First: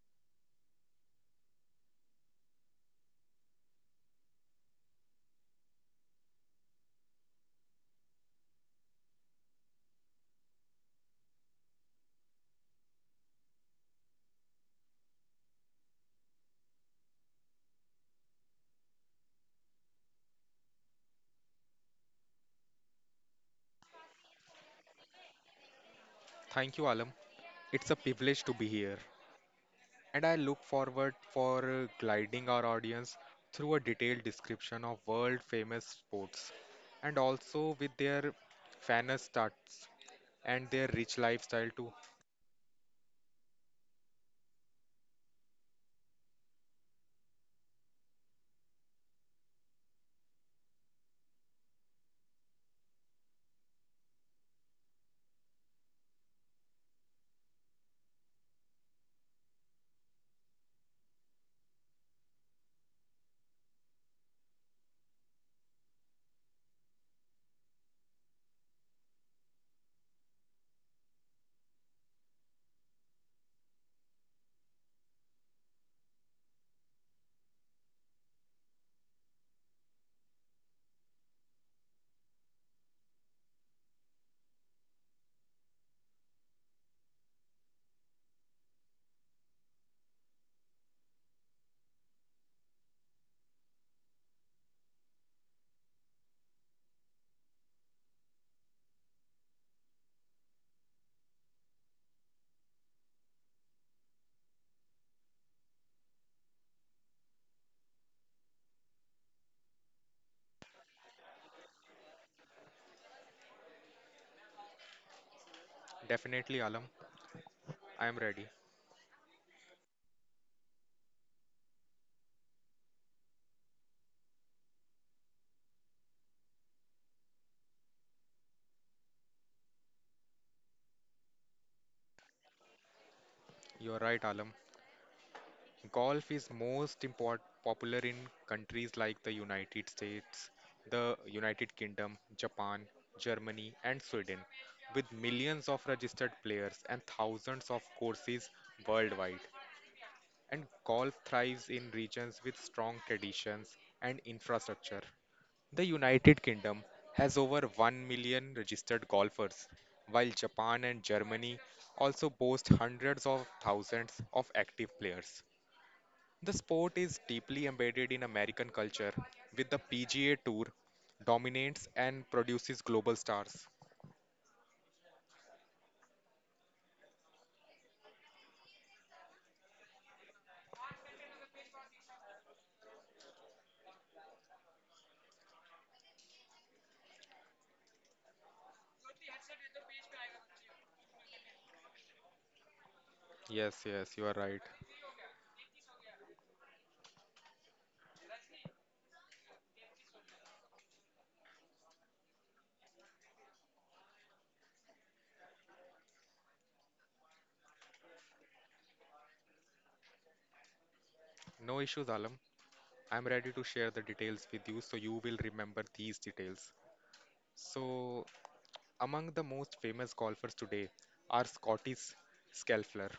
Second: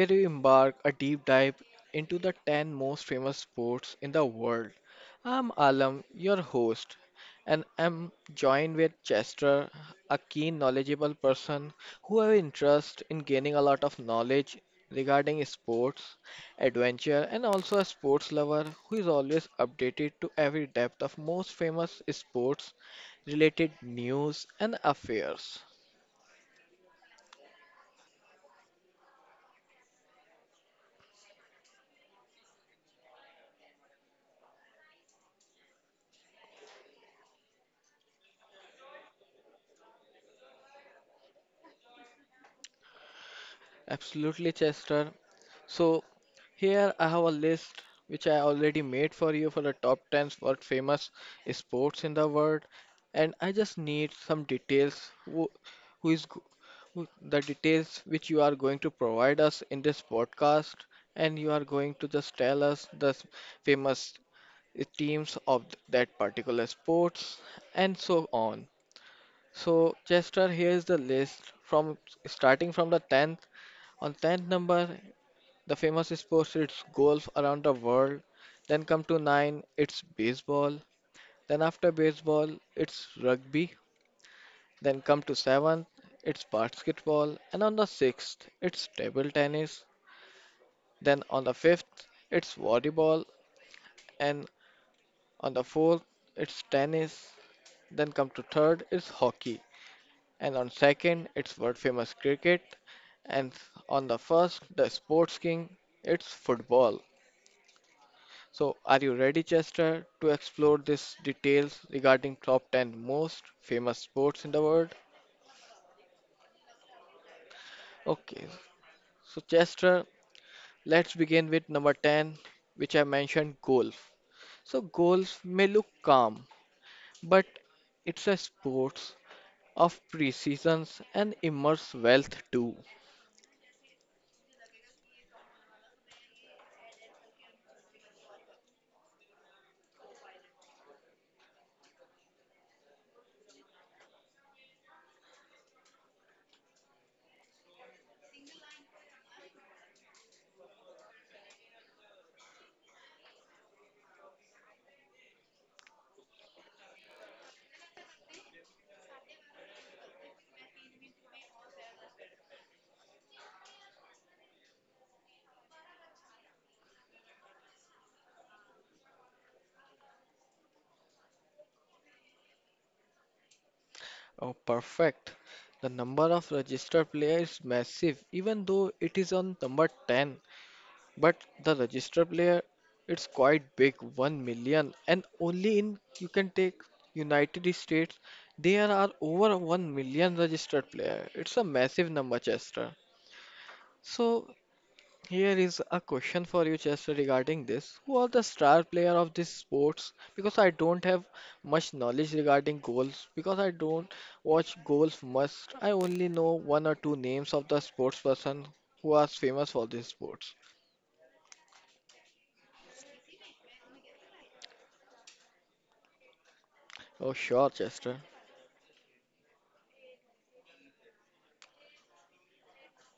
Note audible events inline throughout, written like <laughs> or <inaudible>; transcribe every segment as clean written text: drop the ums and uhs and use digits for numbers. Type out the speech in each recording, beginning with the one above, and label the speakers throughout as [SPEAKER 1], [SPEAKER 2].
[SPEAKER 1] where we embark a deep dive into the 10 most famous sports in the world. I'm Alam, your host, and I'm joined with Chester, a keen, knowledgeable person who has interest in gaining a lot of knowledge regarding sports, adventure, and also a sports lover who is always updated to every depth of most famous sports related news and affairs.
[SPEAKER 2] Thank you, Alam. It's a privilege to be here, and I look forward for guiding our audience through a detailed description of world-famous sports, and also with their fan stats and their rich lifestyle too.
[SPEAKER 1] Absolutely, Chester. So here I have a list which I already made for you for the top 10 world famous sports in the world, and I just need some details. Who is go- who, the details which you are going to provide us in this podcast, and you are going to just tell us the famous teams of that particular sports and so on. So, Chester, here's the list from starting from the 10th. On 10th number, the famous sports it's golf around the world. Then come to 9, it's baseball. Then after baseball, it's rugby. Then come to 7th, it's basketball. And on the 6th, it's table tennis. Then on the 5th, it's volleyball. And on the 4th, it's tennis. Then come to 3rd, it's hockey. And on second it's world famous cricket and on the first the sports king it's football. So are you ready, Chester, to explore these details regarding top 10 most famous sports in the world?
[SPEAKER 2] Definitely, Alam. I am ready.
[SPEAKER 1] Okay. So Chester, let's begin with number 10 which I mentioned golf. So golf may look calm but it's a sports of precisions and immense wealth too.
[SPEAKER 2] You're right, Alam. Golf is most popular in countries like the United States, the United Kingdom, Japan, Germany, and Sweden, with millions of registered players and thousands of courses worldwide. And golf thrives in regions with strong traditions and infrastructure. The United Kingdom has over 1 million registered golfers, while Japan and Germany also boast hundreds of thousands of active players. The sport is deeply embedded in American culture, with the PGA Tour dominates and produces global stars.
[SPEAKER 1] Oh, perfect. The number of registered player is massive, even though it is on number 10. But the registered player, it's quite big, 1 million. And only in, you can take United States, there are over 1 million registered player. It's a massive number, Chester.
[SPEAKER 2] Yes, yes, you are
[SPEAKER 1] So
[SPEAKER 2] right.
[SPEAKER 1] here is a question for you, Chester, regarding this. Who are the star player of this sports? Because I don't have much knowledge regarding goals. Because I don't watch goals much. I only know one or two names of the sports person who are famous for these sports.
[SPEAKER 2] No issues, Alam. I'm ready to share the details with you so you will remember these details.
[SPEAKER 1] Oh, sure, Chester.
[SPEAKER 2] So, among the most famous golfers today are Scottish Scheffler,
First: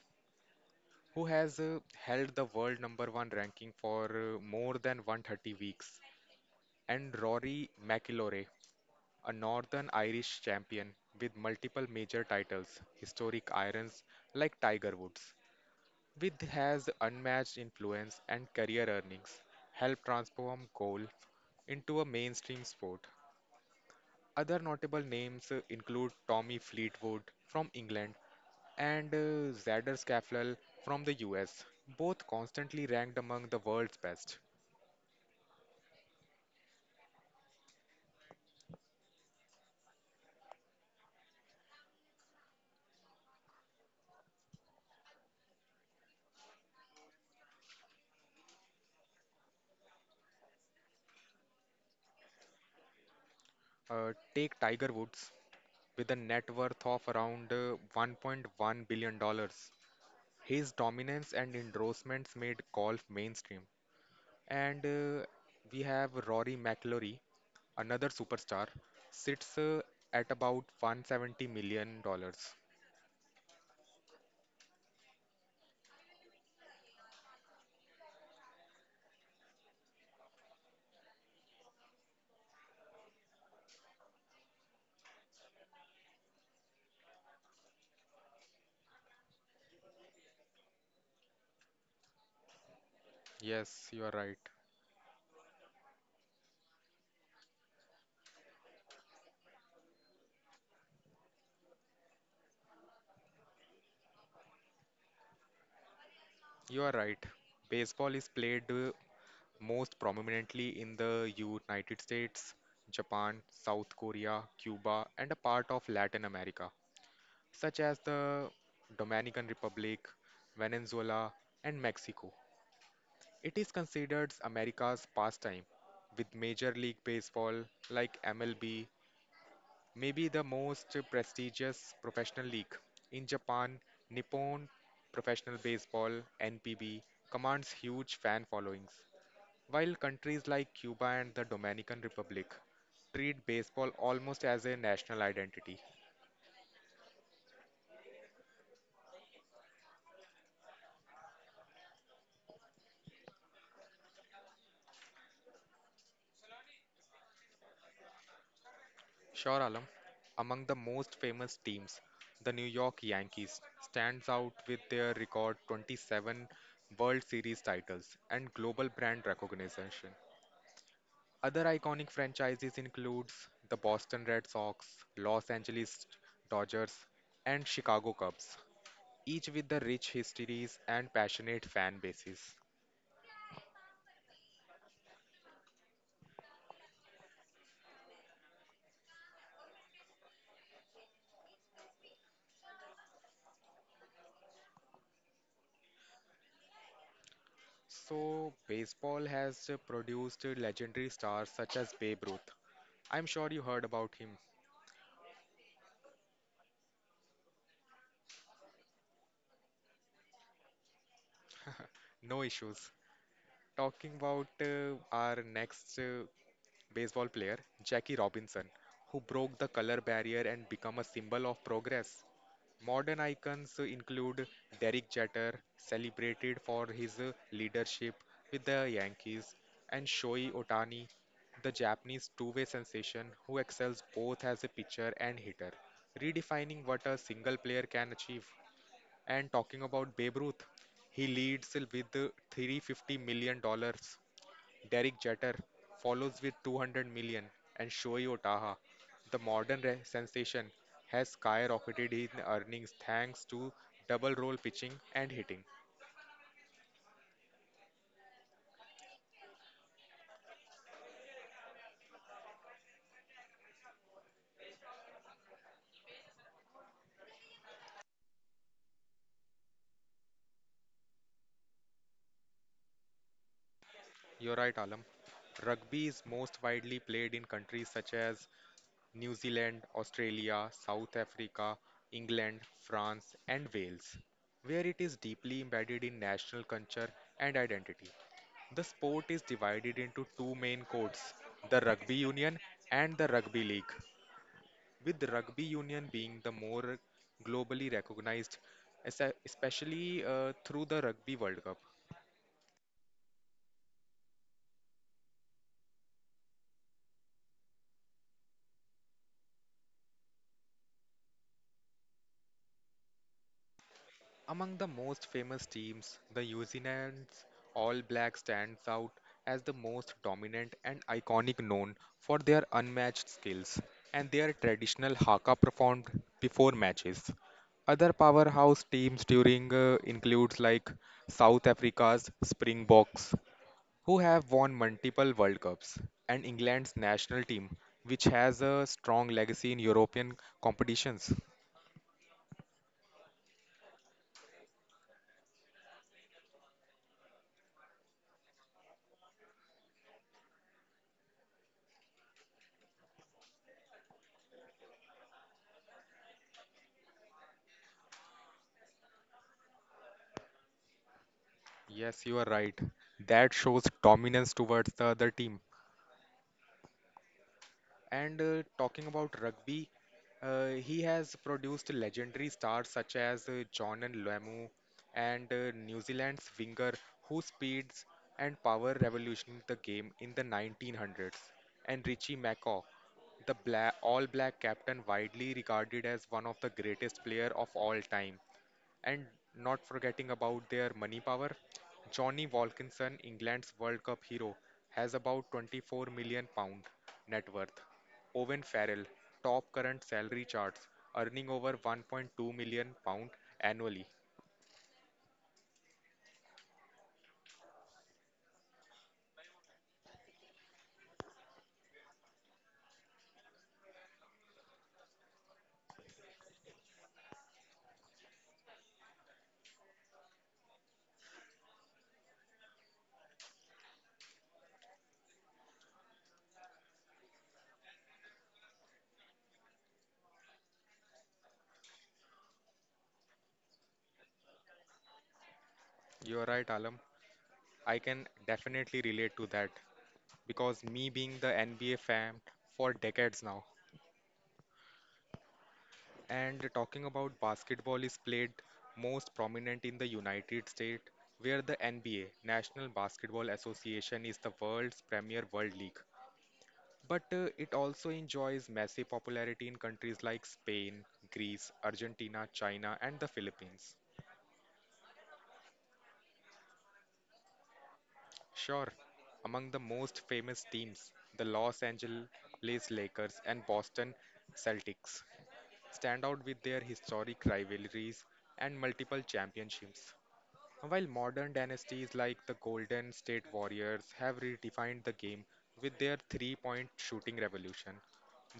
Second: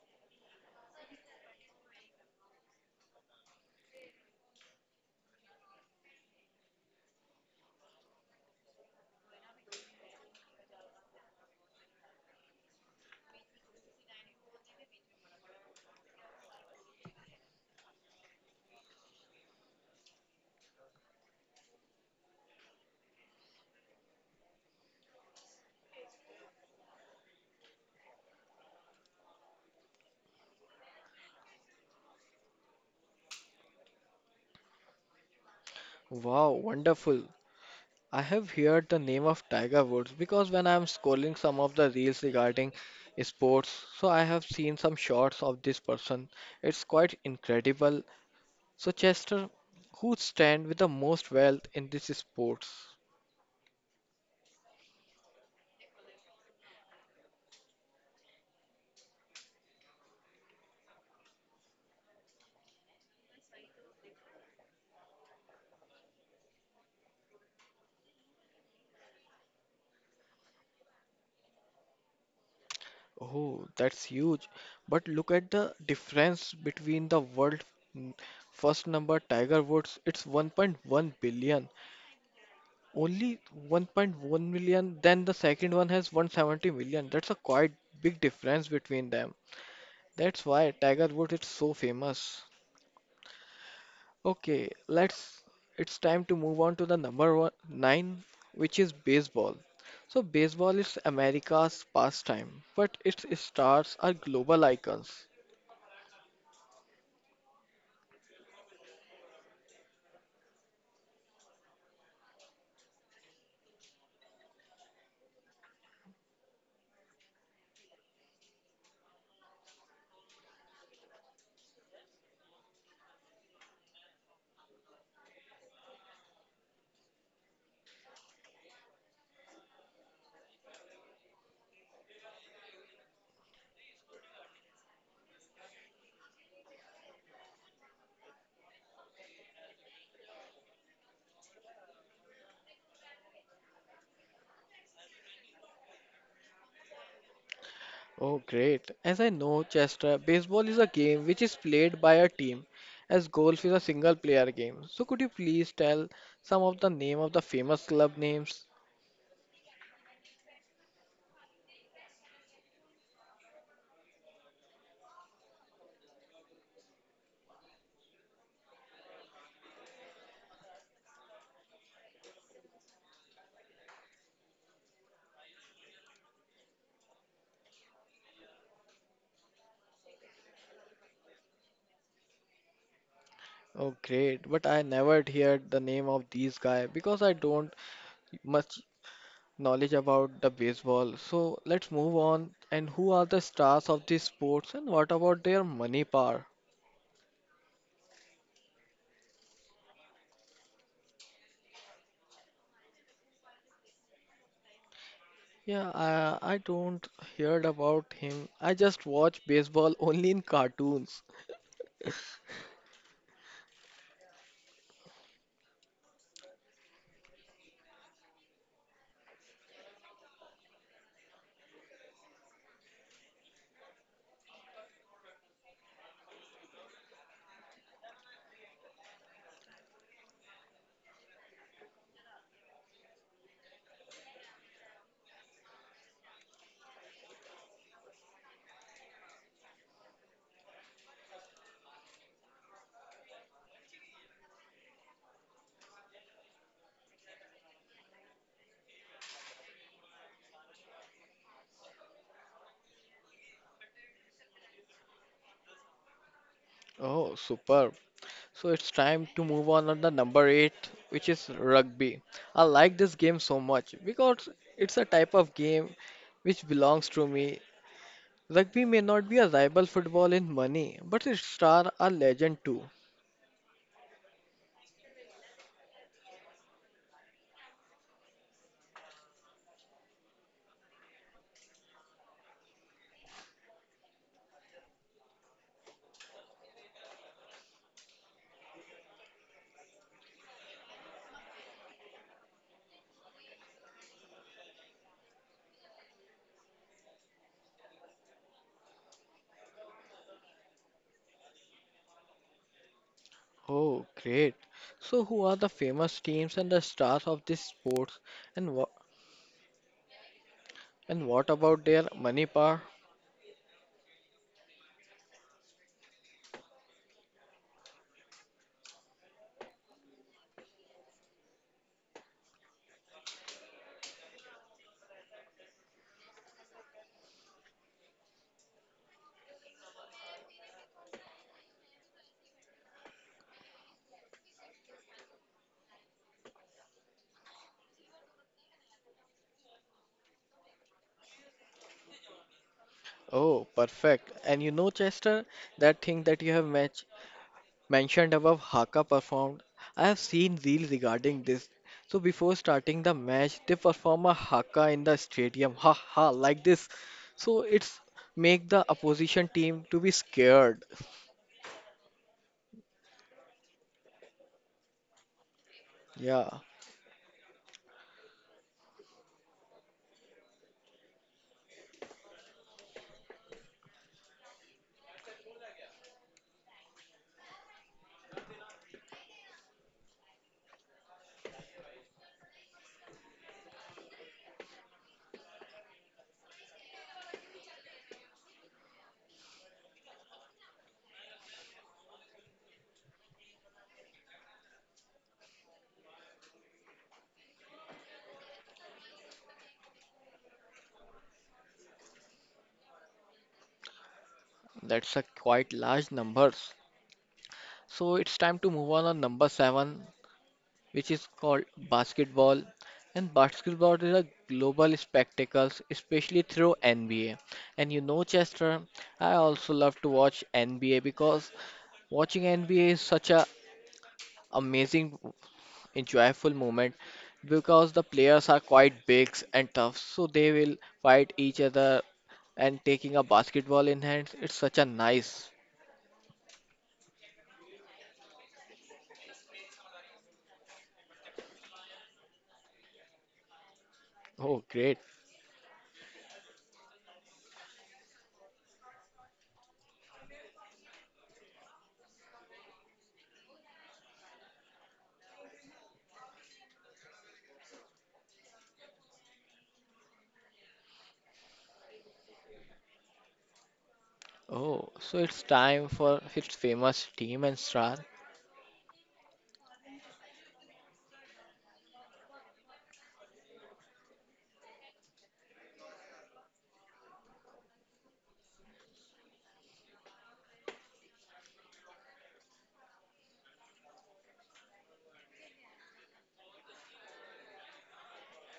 [SPEAKER 2] who has held the world number one ranking for more than 130 weeks, and Rory McIlroy, a Northern Irish champion with multiple major titles, historic irons like Tiger Woods, with his unmatched influence and career earnings, helped transform golf into a mainstream sport. Other notable names include Tommy Fleetwood from England and Xander Schauffele from the US, both constantly ranked among the world's best.
[SPEAKER 1] Wow, wonderful. I have heard the name of Tiger Woods because when I'm scrolling some of the reels regarding sports, so I have seen some shots of this person. It's quite incredible. So, Chester, who stand with the most wealth in this sports?
[SPEAKER 2] Take Tiger Woods with a net worth of around 1.1 billion dollars. His dominance and endorsements made golf mainstream. And we have Rory McIlroy, another superstar, sits at about 170 million dollars.
[SPEAKER 1] Oh, that's huge. But look at the difference between the world n- first number Tiger Woods, it's 1.1 billion. Only 1.1 million, then the second one has 170 million. That's a quite big difference between them. That's why Tiger Woods is so famous.
[SPEAKER 2] Yes, you are right.
[SPEAKER 1] Okay, let's it's time to move on to the number nine, which is baseball. So baseball is America's pastime, but its stars are global icons.
[SPEAKER 2] You are right. Baseball is played most prominently in the United States, Japan, South Korea, Cuba, and a part of Latin America, such as the Dominican Republic, Venezuela, and Mexico. It is considered America's pastime, with Major League Baseball, like MLB, maybe the most prestigious professional league. In Japan, Nippon Professional Baseball (NPB) commands huge fan followings, while countries like Cuba and the Dominican Republic treat baseball almost as a national identity.
[SPEAKER 1] Oh, great. As I know, Chester, baseball is a game which is played by a team, as golf is a single player game. So could you please tell some of the name of the famous club names?
[SPEAKER 2] Sure, Alam, among the most famous teams, the New York Yankees stands out with their record 27 World Series titles and global brand recognition. Other iconic franchises includes the Boston Red Sox, Los Angeles Dodgers, and Chicago Cubs, each with the rich histories and passionate fan bases.
[SPEAKER 1] Oh, great. But I never heard the name of these guy because I don't much knowledge about the baseball. So let's move on. And who are the stars of these sports and what about their money power?
[SPEAKER 2] So, baseball has produced legendary stars such as Babe Ruth. I'm sure you heard about him.
[SPEAKER 1] Yeah, I don't heard about him. I just watch baseball <laughs> only in cartoons.
[SPEAKER 2] No issues. Talking about our next baseball player, Jackie Robinson, who broke the color barrier and become a symbol of progress. Modern icons include Derek Jeter, celebrated for his leadership with the Yankees, and Shohei Otani, the Japanese two-way sensation who excels both as a pitcher and hitter, redefining what a single player can achieve. And talking about Babe Ruth, he leads with $350 million dollars. Derek Jeter follows with 200 million, and Shohei Otaha, the modern sensation, has skyrocketed in earnings thanks to double role pitching and hitting.
[SPEAKER 1] Oh, superb. So it's time to move on the number eight, which is rugby. I like this game so much because it's a type of game which belongs to me. Rugby may not be a rival football in money, but its stars are legend too.
[SPEAKER 2] You're right, Alam. Rugby is most widely played in countries such as New Zealand, Australia, South Africa, England, France, and Wales, where it is deeply embedded in national culture and identity. The sport is divided into two main codes: the Rugby Union and the Rugby League, with the Rugby Union being the more globally recognized, especially through the Rugby World Cup.
[SPEAKER 1] Oh, great. So, who are the famous teams and the stars of this sports, and what about their money power?
[SPEAKER 2] Among the most famous teams, the Uzinans All Black stands out as the most dominant and iconic, known for their unmatched skills and their traditional haka performed before matches. Other powerhouse teams during includes like South Africa's Springboks, who have won multiple World Cups, and England's national team, which has a strong legacy in European competitions.
[SPEAKER 1] Oh, perfect. And you know, Chester, that thing that you have match mentioned above, Haka performed. I have seen reels regarding this. So, before starting the match, they perform a Haka in the stadium. Ha ha, like this. So, it's make the opposition team to be scared.
[SPEAKER 2] Yes, you are right. That shows dominance towards the other team.
[SPEAKER 1] Yeah,
[SPEAKER 2] And talking about rugby, he has produced legendary stars such as John and Lamu and New Zealand's winger whose speeds and power revolutionized the game in the 1900s, and Richie McCaw, the bla All Black captain widely regarded as one of the greatest player of all time. And not forgetting about their money power, Johnny Wilkinson, England's World Cup hero, has about 24 million pounds net worth. Owen Farrell, top current salary charts, earning over 1.2 million pounds annually.
[SPEAKER 1] that's a quite large numbers. So it's time to move on number seven, which is called basketball. And basketball is a global spectacle, especially through NBA. And you know, Chester, I also love to watch NBA because watching NBA is such a amazing, enjoyable moment because the players are quite big and tough, so they will fight each other and taking a basketball in hands. It's such a nice.
[SPEAKER 2] You're right, Alam. I can definitely relate to that because me being the NBA fan for decades now.
[SPEAKER 1] Oh, great.
[SPEAKER 2] And talking about basketball is played most prominent in the United States, where the NBA, National Basketball Association, is the world's premier world league. But it also enjoys massive popularity in countries like Spain, Greece, Argentina, China, and the Philippines.
[SPEAKER 1] Oh, so it's time for his famous team and star.
[SPEAKER 2] Sure, among the most famous teams, the Los Angeles Lakers and Boston Celtics stand out with their historic rivalries and multiple championships. While modern dynasties like the Golden State Warriors have redefined the game with their three-point shooting revolution,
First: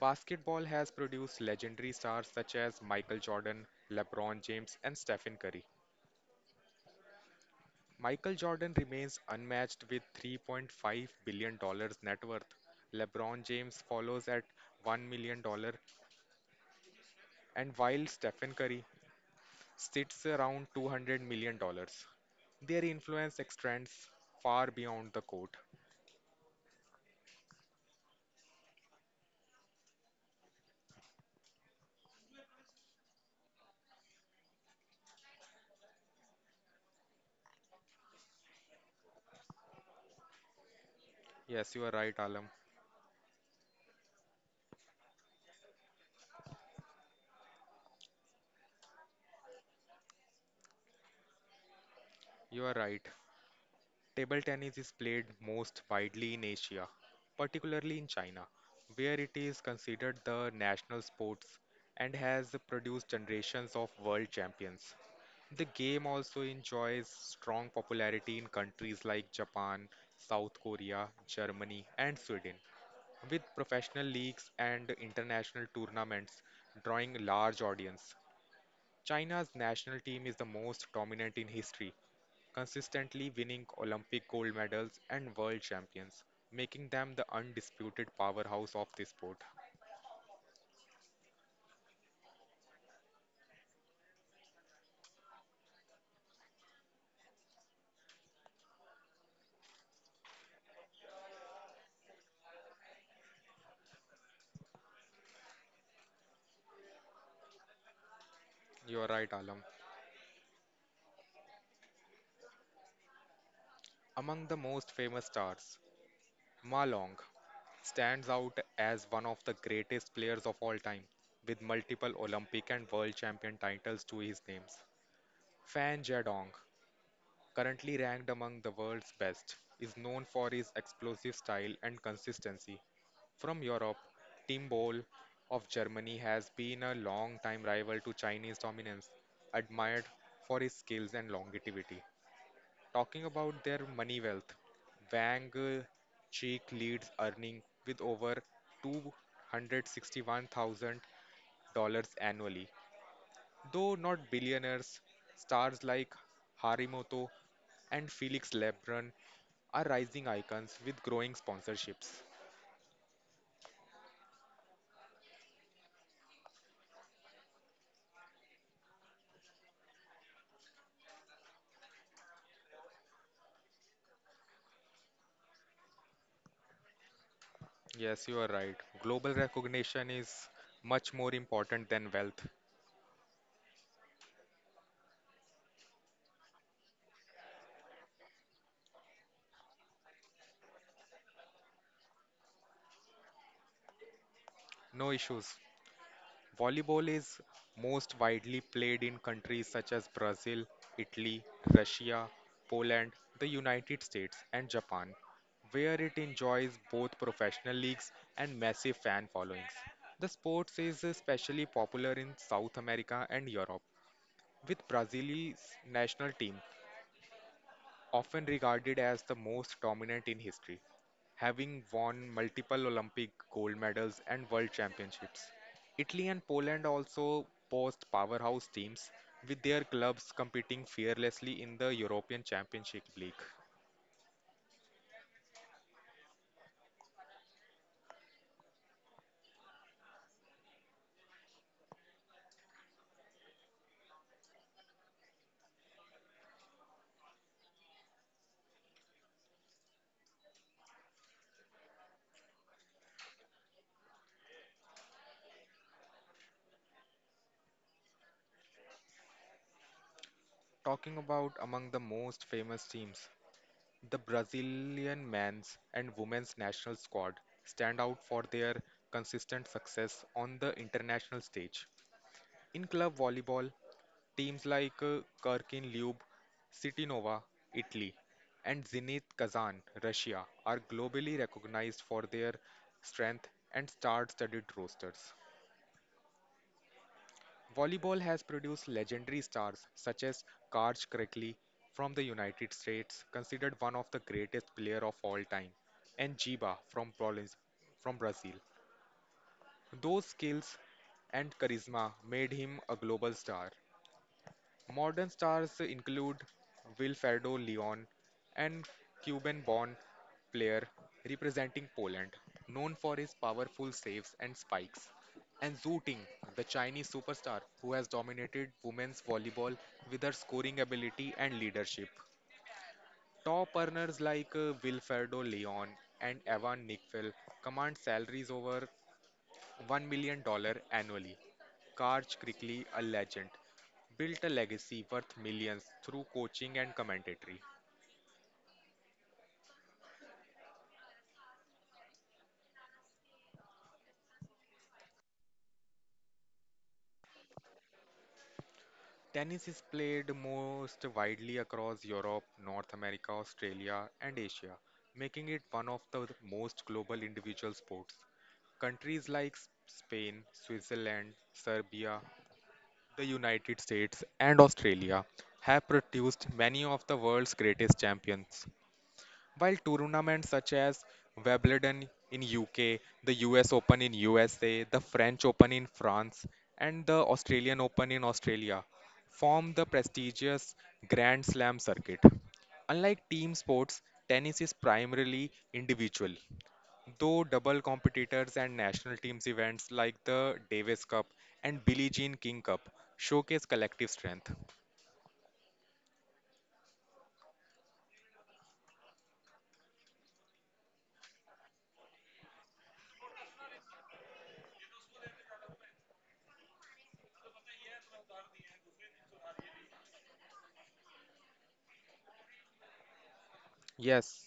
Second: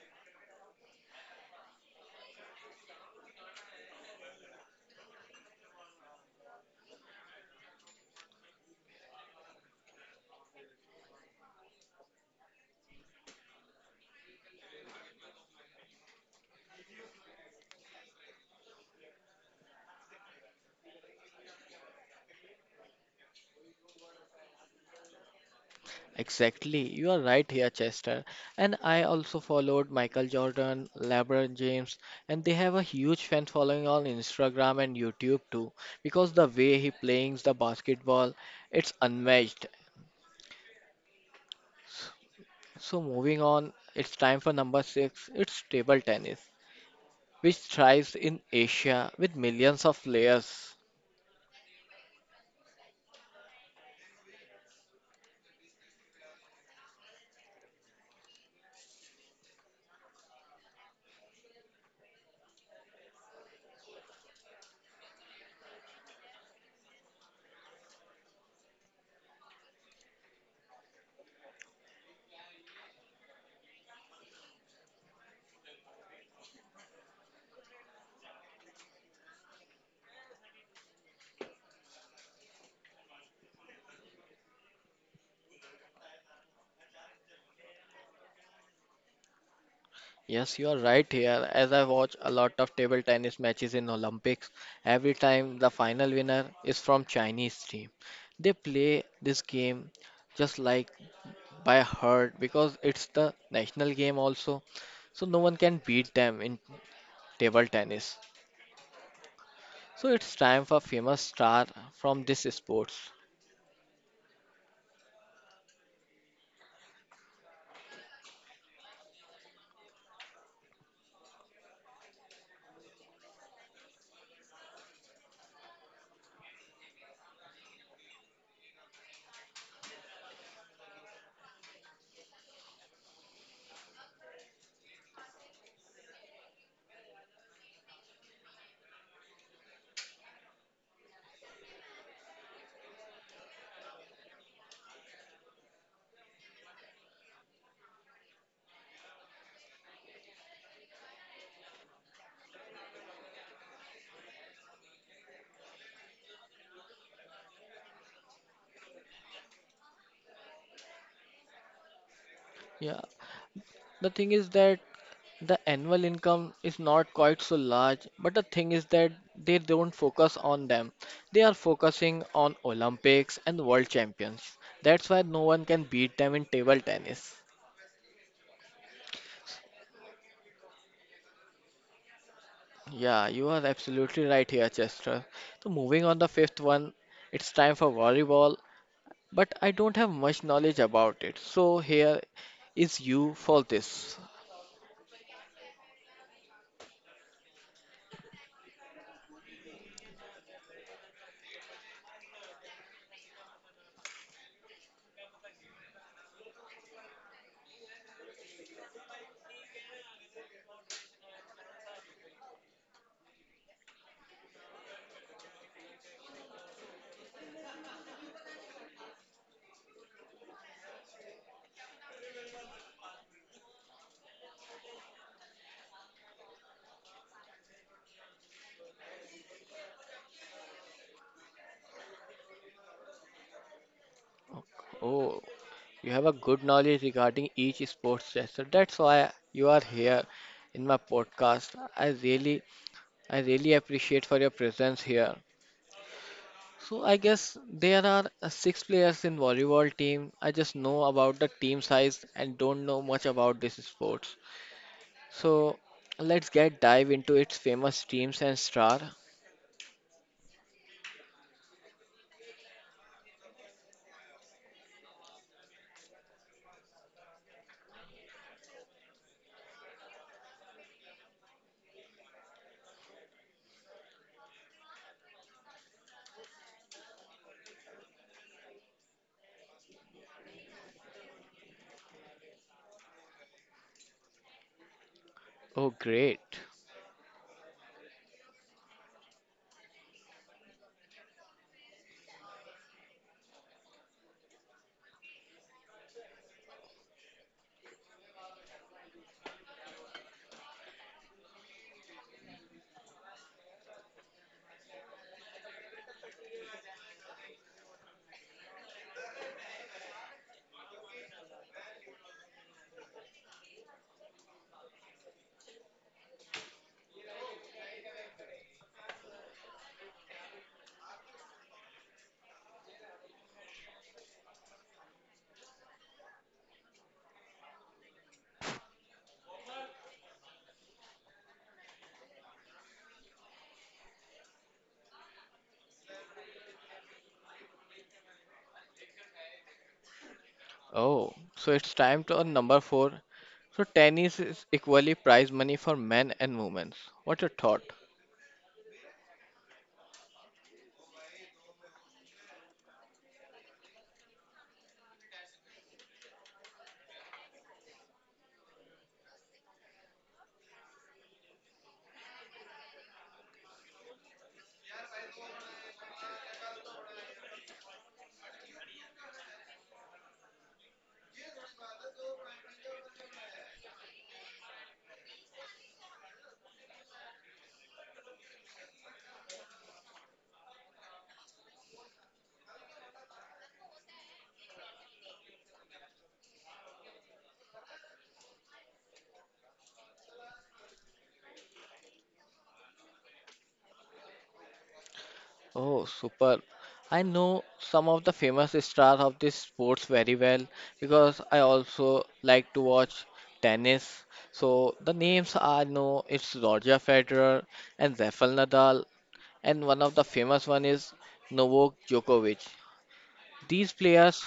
[SPEAKER 2] basketball has produced legendary stars such as Michael Jordan, LeBron James, and Stephen Curry. Michael Jordan remains unmatched with $3.5 billion dollars net worth. LeBron James follows at $1 million, dollars, and while Stephen Curry sits around $200 million dollars. Their influence extends far beyond the court.
[SPEAKER 1] Exactly. You are right here, Chester. And I also followed Michael Jordan, LeBron James, and they have a huge fan following on Instagram and YouTube too, because the way he plays the basketball, it's unmatched.
[SPEAKER 2] Yes, you are right, Alam.
[SPEAKER 1] So moving on, it's time for number six. It's table tennis, which thrives in Asia with millions of players.
[SPEAKER 2] You are right. Table tennis is played most widely in Asia, particularly in China, where it is considered the national sports and has produced generations of world champions. The game also enjoys strong popularity in countries like Japan, South Korea, Germany, and Sweden, with professional leagues and international tournaments drawing a large audience. China's national team is the most dominant in history, consistently winning Olympic gold medals and world champions, making them the undisputed powerhouse of this sport.
[SPEAKER 1] Yes, you are right here. As I watch a lot of table tennis matches in Olympics, every time the final winner is from Chinese team. They play this game just like by heart because it's the national game also. So no one can beat them in table tennis.
[SPEAKER 2] You're right, Alam.
[SPEAKER 1] So it's time for famous star from this sports.
[SPEAKER 2] Among the most famous stars, Ma Long stands out as one of the greatest players of all time, with multiple Olympic and World Champion titles to his names. Fan Jadong, currently ranked among the world's best, is known for his explosive style and consistency. From Europe, Tim Boll of Germany has been a long-time rival to Chinese dominance, admired for his skills and longevity. Talking about their money wealth, Wang Cheek leads earning with over $261,000 annually. Though not billionaires, stars like Harimoto and Felix Lebrun are rising icons with growing sponsorships.
[SPEAKER 1] Yeah, the thing is that the annual income is not quite so large, but the thing is that they don't focus on them. They are focusing on Olympics and world champions. That's why no one can beat them in table tennis.
[SPEAKER 2] Yes, you are right. Global recognition is much more important than wealth.
[SPEAKER 1] Yeah, you are absolutely right here, Chester. So moving on the fifth one, it's time for volleyball, but I don't have much knowledge about it. So here is you for this.
[SPEAKER 2] No issues. Volleyball is most widely played in countries such as Brazil, Italy, Russia, Poland, the United States, and Japan, where it enjoys both professional leagues and massive fan followings. The sport is especially popular in South America and Europe, with Brazil's national team often regarded as the most dominant in history, having won multiple Olympic gold medals and world championships. Italy and Poland also boast powerhouse teams, with their clubs competing fearlessly in the European Championship League.
[SPEAKER 1] Oh, you have a good knowledge regarding each sports gesture. That's why you are here in my podcast. I really appreciate for your presence here. So I guess there are six players in volleyball team. I just know about the team size and don't know much about this sports. So let's get dive into its famous teams and star.
[SPEAKER 2] Talking about among the most famous teams, the Brazilian men's and women's national squad stand out for their consistent success on the international stage. In club volleyball, teams like Kirkin Lube, City Nova, Italy, and Zenit Kazan, Russia, are globally recognized for their strength and star-studded rosters.
[SPEAKER 1] Oh great.
[SPEAKER 2] Volleyball has produced legendary stars such as Karch Crickley from the United States, considered one of the greatest player of all time, and Jiba from Brazil. Those skills and charisma made him a global star. Modern stars include Wilfredo Leon, an Cuban-born player representing Poland, known for his powerful saves and spikes, and Zhu Ting, the Chinese superstar who has dominated women's volleyball with her scoring ability and leadership. Top earners like Wilfredo Leon and Evan Nickfell command salaries over $1 million dollars annually. Karj Krikly, a legend, built a legacy worth millions through coaching and commentary.
[SPEAKER 1] Oh, so it's time to on number four. So tennis is equally prize money for men and women. What's your thought?
[SPEAKER 2] Tennis is played most widely across Europe, North America, Australia, and Asia, making it one of the most global individual sports. Countries like Spain, Switzerland, Serbia, the United States, and Australia have produced many of the world's greatest champions. While tournaments such as Wimbledon in UK, the US Open in USA, the French Open in France, and the Australian Open in Australia form the prestigious Grand Slam circuit. Unlike team sports, tennis is primarily individual, though double competitors and national teams events like the Davis Cup and Billie Jean King Cup showcase collective strength.
[SPEAKER 1] Oh, super. I know some of the famous stars of this sports very well because I also like to watch tennis. So the names I know it's Roger Federer and Rafael Nadal and one of the famous one is Novak Djokovic. These players,
[SPEAKER 2] Yes,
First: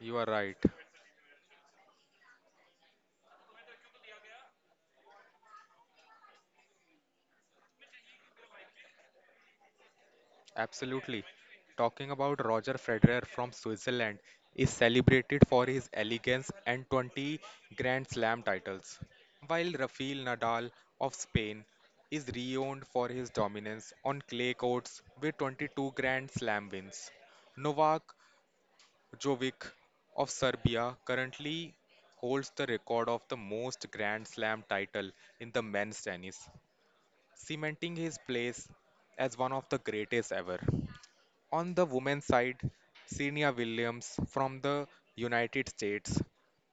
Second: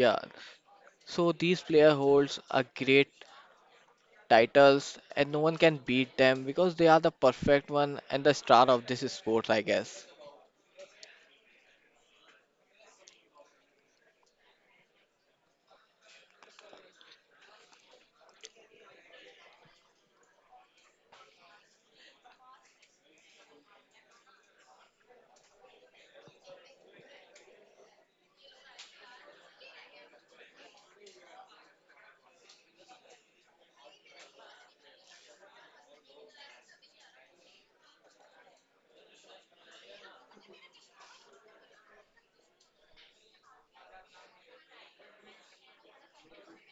[SPEAKER 2] you are right.
[SPEAKER 1] so these player holds a great titles and no one can beat them because they are the perfect one and the star of this sport, I guess.
[SPEAKER 2] Absolutely. Talking about Roger Federer from Switzerland is celebrated for his elegance and 20 Grand Slam titles, while Rafael Nadal of Spain is renowned for his dominance on clay courts with 22 Grand Slam wins. Novak Djokovic of Serbia currently holds the record of the most Grand Slam title in the men's tennis, cementing his place as one of the greatest ever. On the women's side, Serena Williams from the United States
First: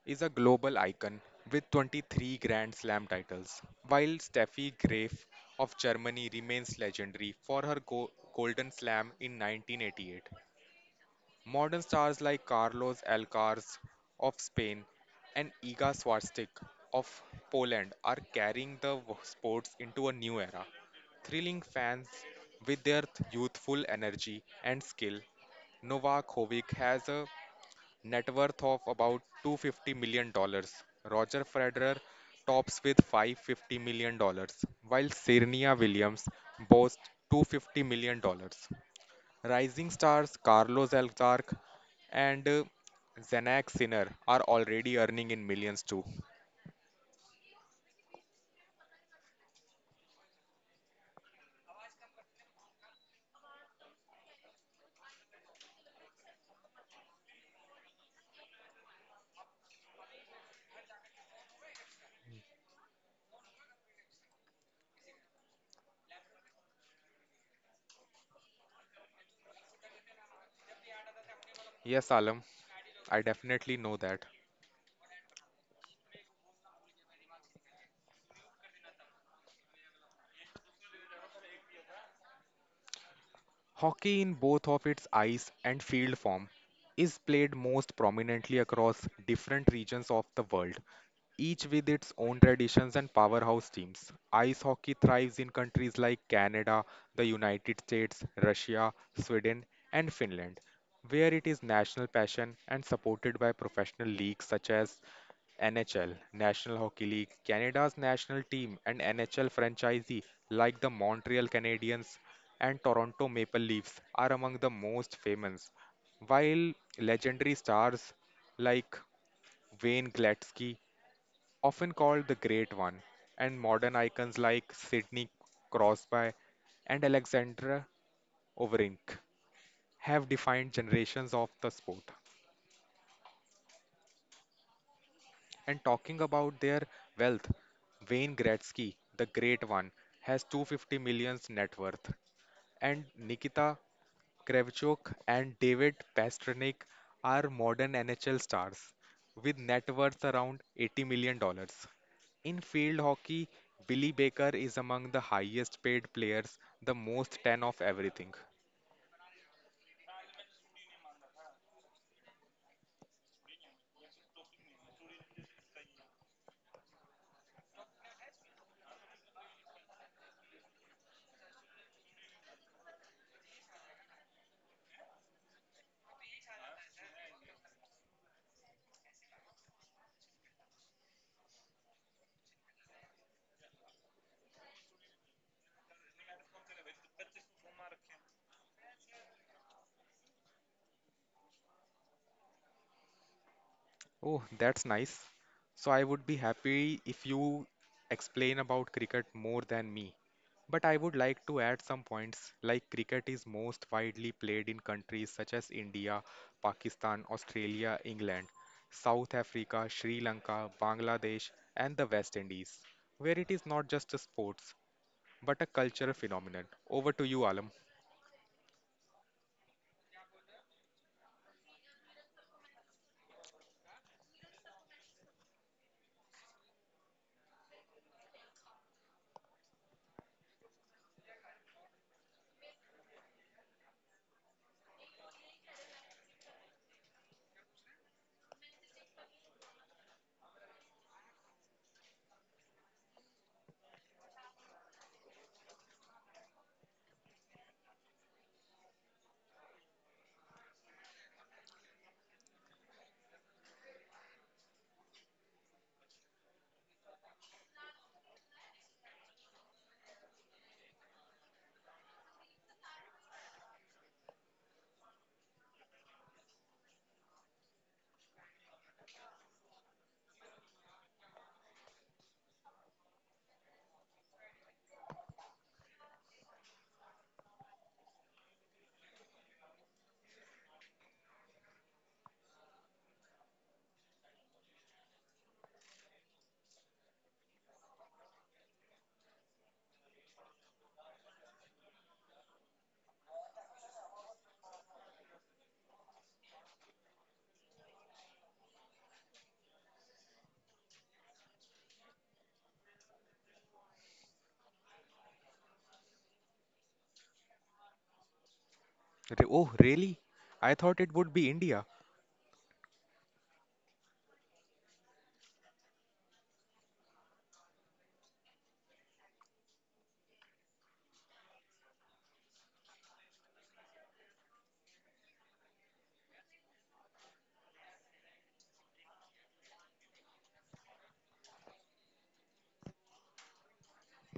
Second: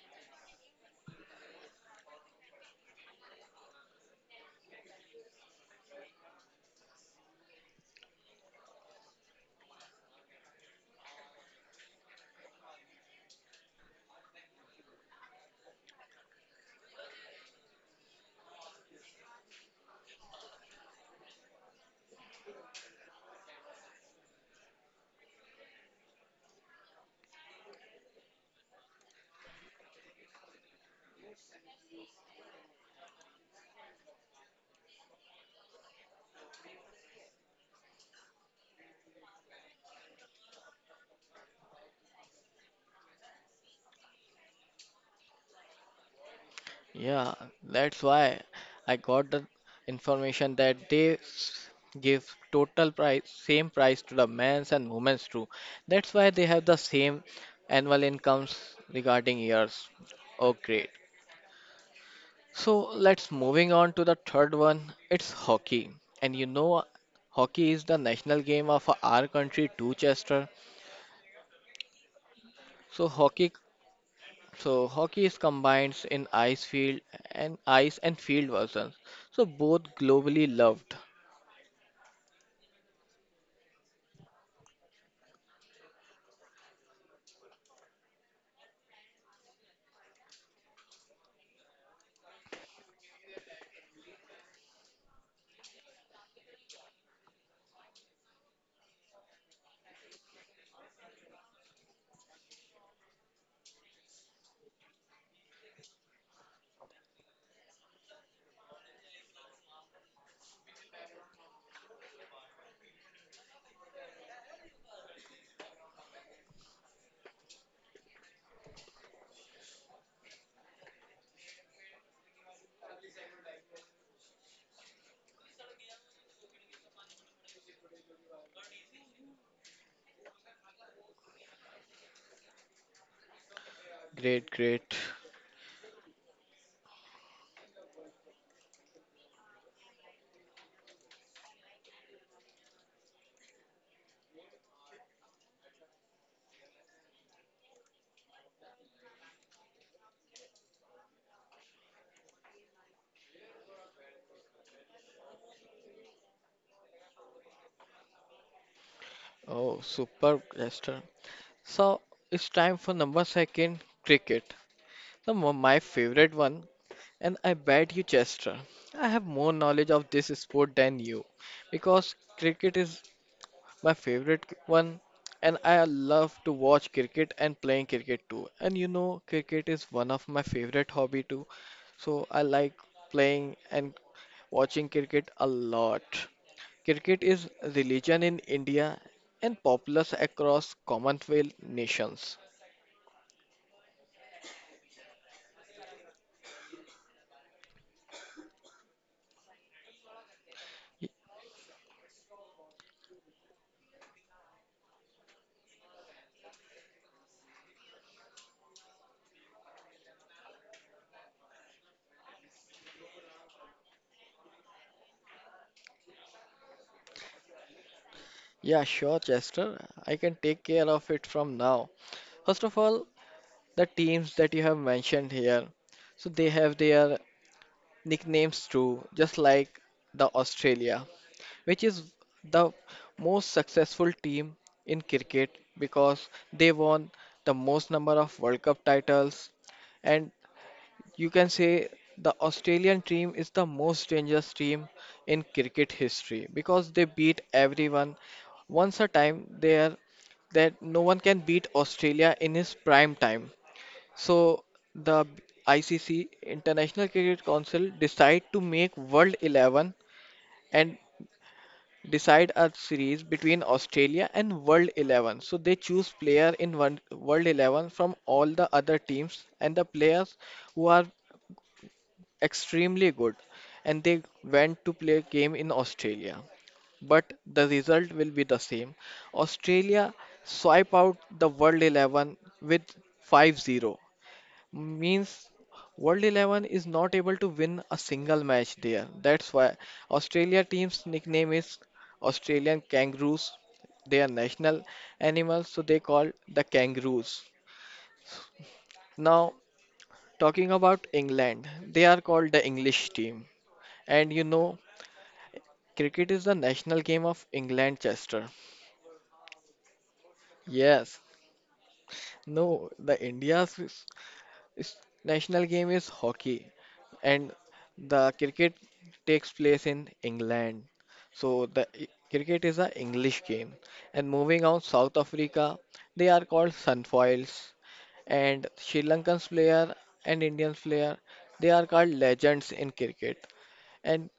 [SPEAKER 2] is a global icon with 23 Grand Slam titles, while Steffi Graf of Germany remains legendary for her Golden Slam in 1988. Modern stars like Carlos Alcaraz of Spain and Iga Swiatek of Poland are carrying the sports into a new era, thrilling fans with their youthful energy and skill. Novak Djokovic has a net worth of about $250 million. Roger Federer tops with $550 million, while Serena Williams boasts $250 million. Rising stars Carlos Alcaraz and Zanax Sinner are already earning in millions too.
[SPEAKER 1] Yeah, that's why I got the information that they give total price, same price to the men's and women's too. That's why they have the same annual incomes regarding years. Oh, great. So let's moving on to the third one. It's hockey, and you know, hockey is the national game of our country too, Chester.
[SPEAKER 2] Yes, Alam,
[SPEAKER 1] So
[SPEAKER 2] I
[SPEAKER 1] hockey,
[SPEAKER 2] definitely know that.
[SPEAKER 1] so hockey is combined in ice field and ice and field versions. So both globally loved.
[SPEAKER 2] Hockey, in both of its ice and field form, is played most prominently across different regions of the world, each with its own traditions and powerhouse teams. Ice hockey thrives in countries like Canada, the United States, Russia, Sweden, and Finland, where it is national passion and supported by professional leagues such as NHL, National Hockey League. Canada's national team, and NHL franchisee like the Montreal Canadiens and Toronto Maple Leafs are among the most famous, while legendary stars like Wayne Gretzky, often called the Great One, and modern icons like Sidney Crosby and Alexandra Overink have defined generations of the sport.
[SPEAKER 1] Great, great.
[SPEAKER 2] And talking about their wealth, Wayne Gretzky, the Great One, has 250 millions net worth. And Nikita Krevchuk and David Pasternak are modern NHL stars with net worth around $80 million. In field hockey, Billy Baker is among the highest paid players, the most 10 of everything.
[SPEAKER 1] Oh, superb, Lester. So it's time for number second, cricket. My favorite one, and I bet you, Chester, I have more knowledge of this sport than you, because cricket is my favorite one, and I love to watch cricket and playing cricket too. And you know, cricket is one of my favorite hobby too, so I like playing and watching cricket a lot. Cricket is religion in India and popular across Commonwealth nations.
[SPEAKER 2] Oh, that's nice. So I would be happy if you explain about cricket more than me. But I
[SPEAKER 1] Y-
[SPEAKER 2] would like to add some points like cricket is most widely played in countries such as India, Pakistan, Australia, England, South Africa, Sri Lanka, Bangladesh, and the West Indies, where it is not just a sports but a cultural phenomenon. Over to you, Alam.
[SPEAKER 1] Yeah, sure, Chester. I can take care of it from now. First of all, the teams that you have mentioned here, so they have their nicknames too, just like the Australia, which is the most successful team in cricket because they won the most number of World Cup titles and you can say the Australian team is the most dangerous team in cricket history because they beat everyone. Once a time there that no one can beat Australia in his prime time. So the ICC International Cricket Council decide to make World 11 and decide a series between Australia and World 11. So they choose player in one, World 11 from all the other teams and the players who are extremely good and they went to play a game in Australia. But the result will be the same. Australia swipe out the World 11 with 5-0. Means World 11 is not able to win a single match there. That's why Australia team's nickname is Australian Kangaroos. They are national animals, so they called the Kangaroos. Now, talking about England, they are called the English team. And you know Cricket is the national game of England, Chester.
[SPEAKER 2] Oh, really? I thought it
[SPEAKER 1] Yes.
[SPEAKER 2] would be India.
[SPEAKER 1] No, the India's is- national game is hockey, and the cricket takes place in England. So the cricket is a English game. And moving on, South Africa, they are called Sunfoils, and Sri Lankan's player and Indian's player, they are called legends in cricket. And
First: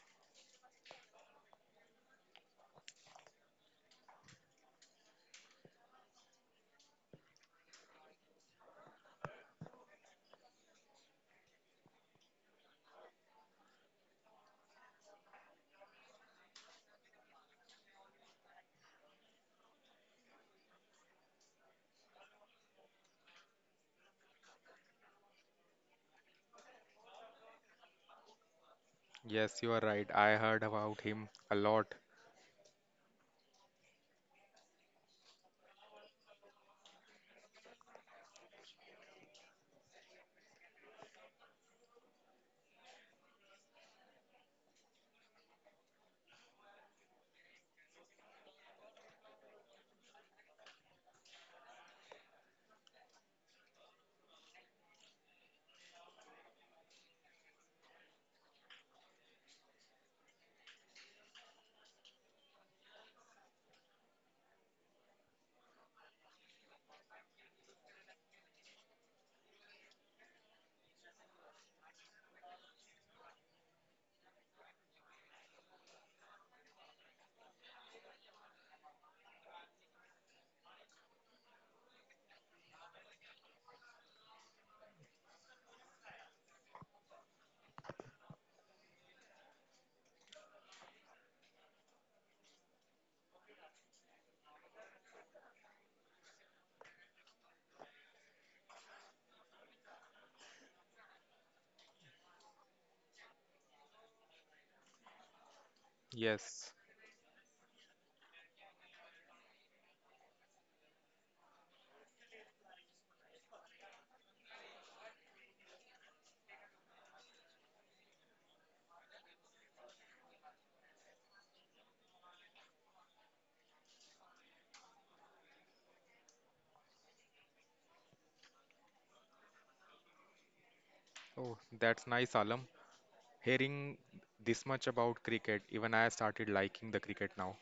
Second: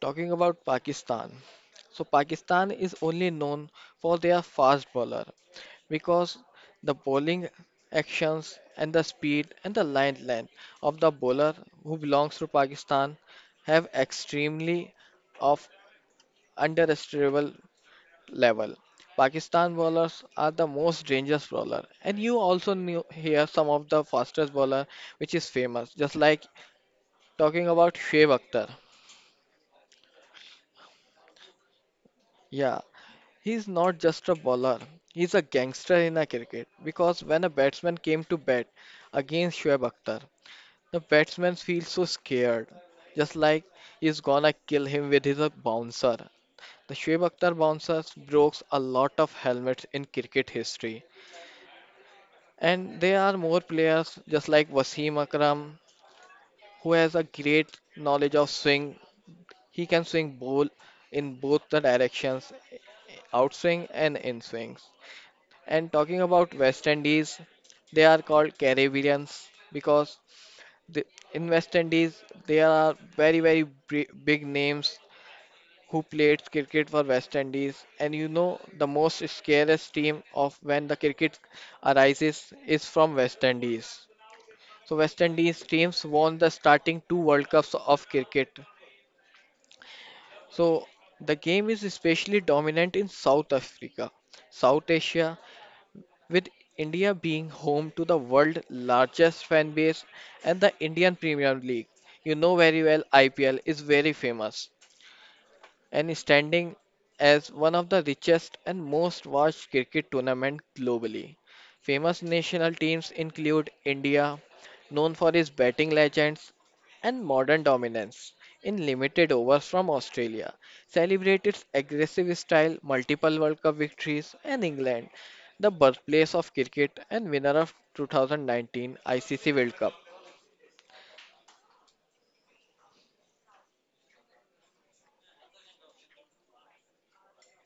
[SPEAKER 1] talking about Pakistan, so Pakistan is only known for their fast bowler because the bowling actions and the speed and the line length of the bowler who belongs to Pakistan have extremely of underestimable level. Pakistan bowlers are the most dangerous bowler, and you also knew hear some of the fastest bowler which is famous. Just like talking about Shoaib Akhtar,
[SPEAKER 2] Yes, you are right. I heard about him a lot.
[SPEAKER 1] yeah, he's not just a bowler, he's a gangster in a cricket because when a batsman came to bat against Shoaib Akhtar, the batsman feels so scared, just like he's gonna kill him with his bouncer. The Shoaib Akhtar bouncers broke a lot of helmets in cricket history, and there are more players just like Wasim Akram who has a great knowledge of swing. He can swing bowl in both the directions, outswing and in swings. And talking about West Indies, they are called Caribbeans because the, in West Indies there are big names who played cricket for West Indies. And you know the most scariest team of when the cricket arises is from West Indies. So West Indies teams won the starting two World Cups of cricket. So the game is especially dominant in South Africa, South Asia, with India being home to the world's largest fan base and the Indian Premier League. You know very well IPL is very famous and
[SPEAKER 2] Yes.
[SPEAKER 1] standing as one of the richest and most watched cricket tournament globally. Famous national teams include India, known for its batting legends and modern dominance in limited overs, from Australia, celebrate its aggressive style, multiple World Cup victories, and England, the birthplace of cricket and winner of 2019 ICC World Cup.
[SPEAKER 2] Oh, that's nice, Alam. Hearing this much about cricket, even I started liking the cricket now.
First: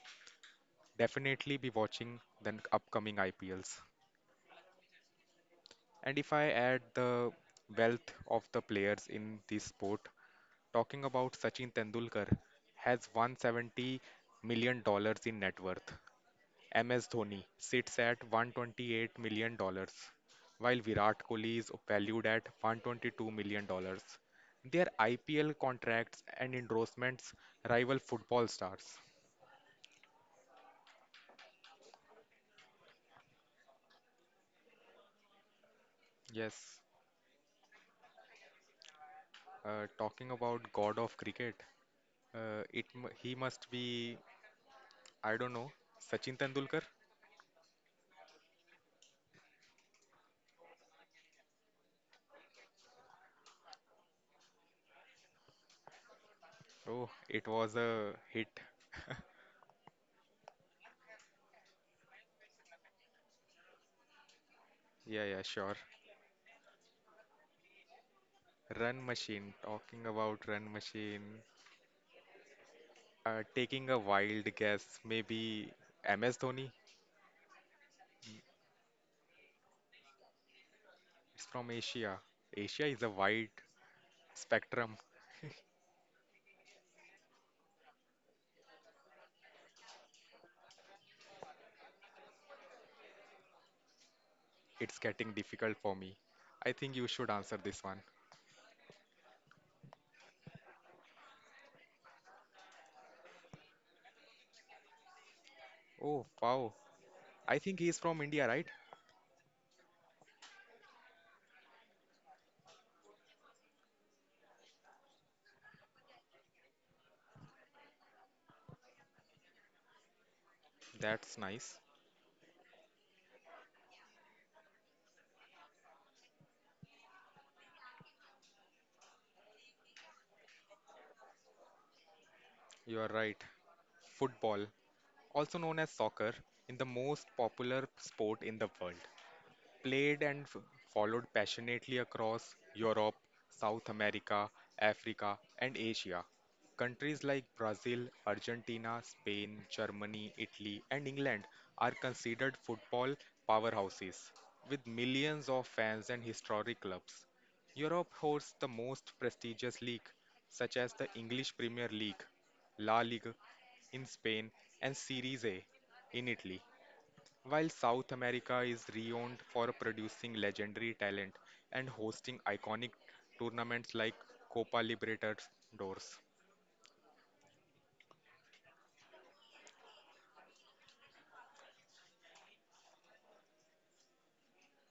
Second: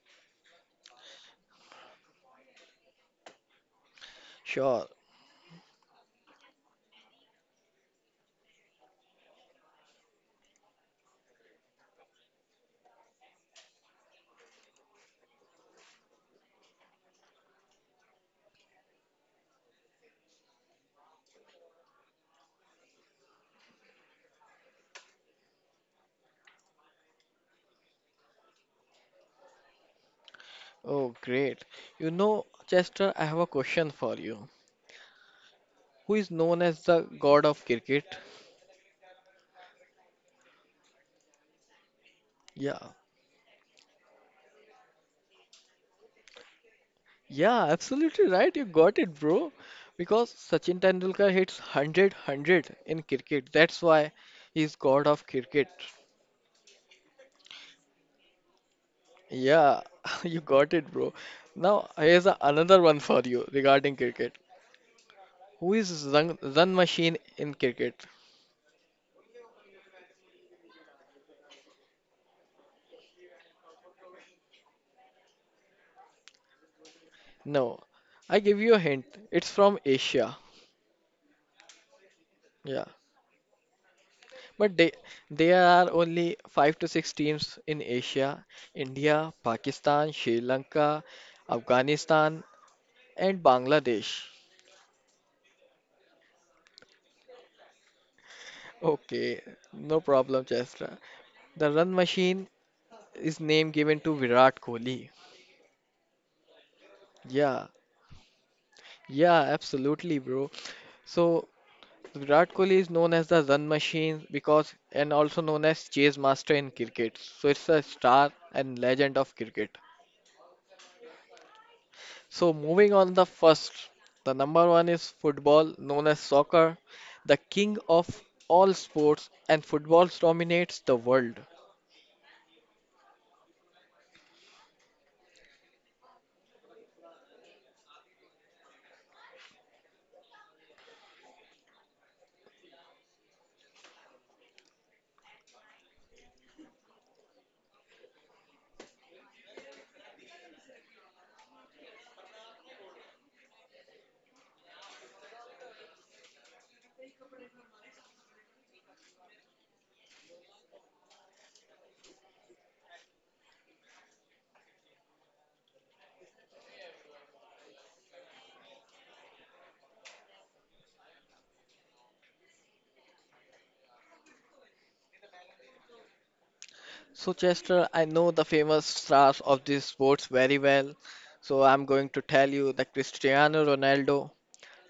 [SPEAKER 2] Definitely be watching the upcoming IPLs.
[SPEAKER 1] Sure.
[SPEAKER 2] And if I add the wealth of the players in this sport, talking about Sachin Tendulkar has $170 million in net worth. MS Dhoni sits at $128 million dollars, while Virat Kohli is valued at $122 million dollars. Their IPL contracts and endorsements rival football stars.
[SPEAKER 1] Oh, great. You know, Chester, I have a question for you. Who is known
[SPEAKER 2] Yes,
[SPEAKER 1] as the god of cricket?
[SPEAKER 2] talking about god of cricket,
[SPEAKER 1] Yeah,
[SPEAKER 2] he must be, I don't know, Sachin Tendulkar?
[SPEAKER 1] yeah, absolutely right. You got it, bro. Because Sachin Tendulkar hits 100 in cricket. That's why he's god of cricket.
[SPEAKER 2] Oh, it was a hit.
[SPEAKER 1] Yeah, <laughs> you got it, bro. Now, here's another one for you regarding cricket.
[SPEAKER 2] Yeah, yeah,
[SPEAKER 1] Who
[SPEAKER 2] sure.
[SPEAKER 1] is run, run machine in cricket?
[SPEAKER 2] Run machine, talking about run machine. Taking a wild guess, maybe MS Dhoni?
[SPEAKER 1] No, I give you a hint. It's from Asia.
[SPEAKER 2] It's from Asia. Asia
[SPEAKER 1] Yeah,
[SPEAKER 2] is a wide
[SPEAKER 1] but they,
[SPEAKER 2] spectrum.
[SPEAKER 1] there are only five to six teams in Asia, India, Pakistan, Sri Lanka, Afghanistan, and Bangladesh.
[SPEAKER 2] It's getting difficult for me. I think you should answer this one.
[SPEAKER 1] Okay, no problem, Chesra. The run machine is name given to Virat Kohli.
[SPEAKER 2] Oh, wow. I
[SPEAKER 1] Yeah,
[SPEAKER 2] think he's from India, right?
[SPEAKER 1] yeah, absolutely, bro. So Virat Kohli is known as the run machine because and also known as chase master in cricket. So it's a star and legend of cricket.
[SPEAKER 2] That's nice.
[SPEAKER 1] So moving on the first, the number one is football, known as soccer, the king of all sports, and football dominates the world.
[SPEAKER 2] You are right. Football, also known as soccer, is the most popular sport in the world, played and followed passionately across Europe, South America, Africa, and Asia. Countries like Brazil, Argentina, Spain, Germany, Italy, and England are considered football powerhouses, with millions of fans and historic clubs. Europe hosts the most prestigious league, such as the English Premier League, La Liga in Spain, and Serie A in Italy, while South America is renowned for producing legendary talent and hosting iconic tournaments like Copa Libertadores.
[SPEAKER 1] So Chester, I know the famous stars of these sports very well. So I'm going to tell you the Cristiano Ronaldo,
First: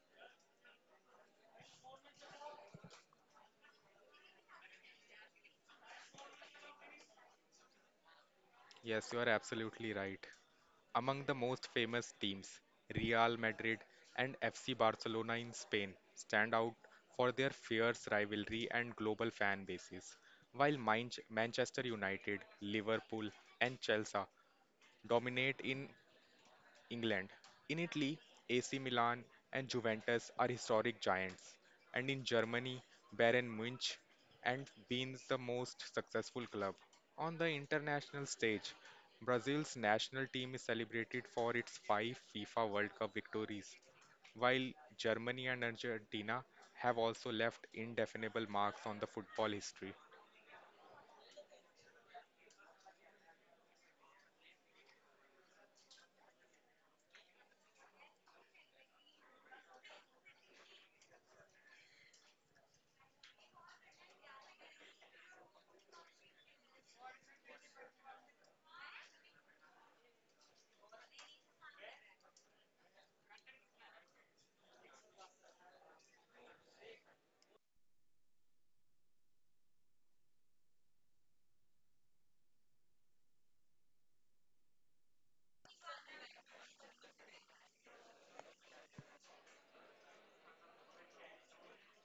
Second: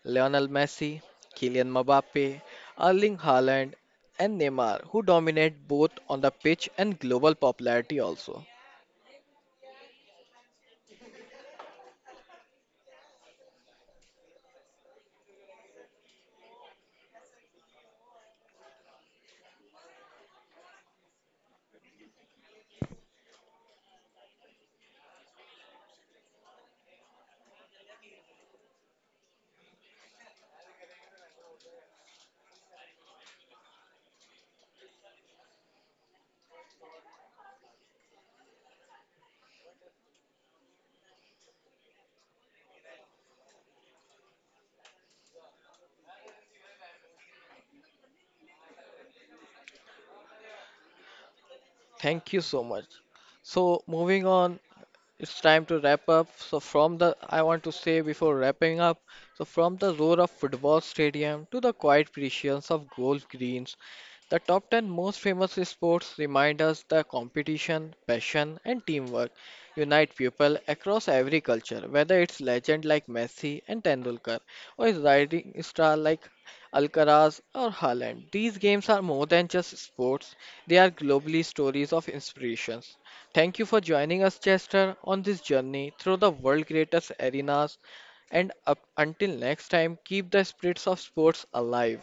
[SPEAKER 1] Lionel Messi, Kylian Mbappe, Erling Haaland, and Neymar, who dominate both on the pitch and global popularity also.
[SPEAKER 2] Yes, you are absolutely right. Among the most famous teams, Real Madrid and FC Barcelona in Spain stand out for their fierce rivalry and global fan bases, while Manchester United, Liverpool, and Chelsea dominate in England. In Italy, AC Milan and Juventus are historic giants, and in Germany, Bayern Munich and Bean's the most successful club. On the international stage, Brazil's national team is celebrated for its five FIFA World Cup victories, while Germany and Argentina have also left indefinable marks on the football history.
[SPEAKER 1] Thank you so much. So moving on, it's time to wrap up. So from the I want to say before wrapping up, so from the roar of football stadium to the quiet precisions of golf greens, the top 10 most famous sports remind us that competition, passion, and teamwork unite people across every culture, whether it's legend like Messi and Tendulkar or it's rising star like Alcaraz or Haaland. These games are more than just sports, they are globally stories of inspirations. Thank you for joining us, Chester, on this journey through the world's greatest arenas. And up until next time, keep the spirits of sports alive.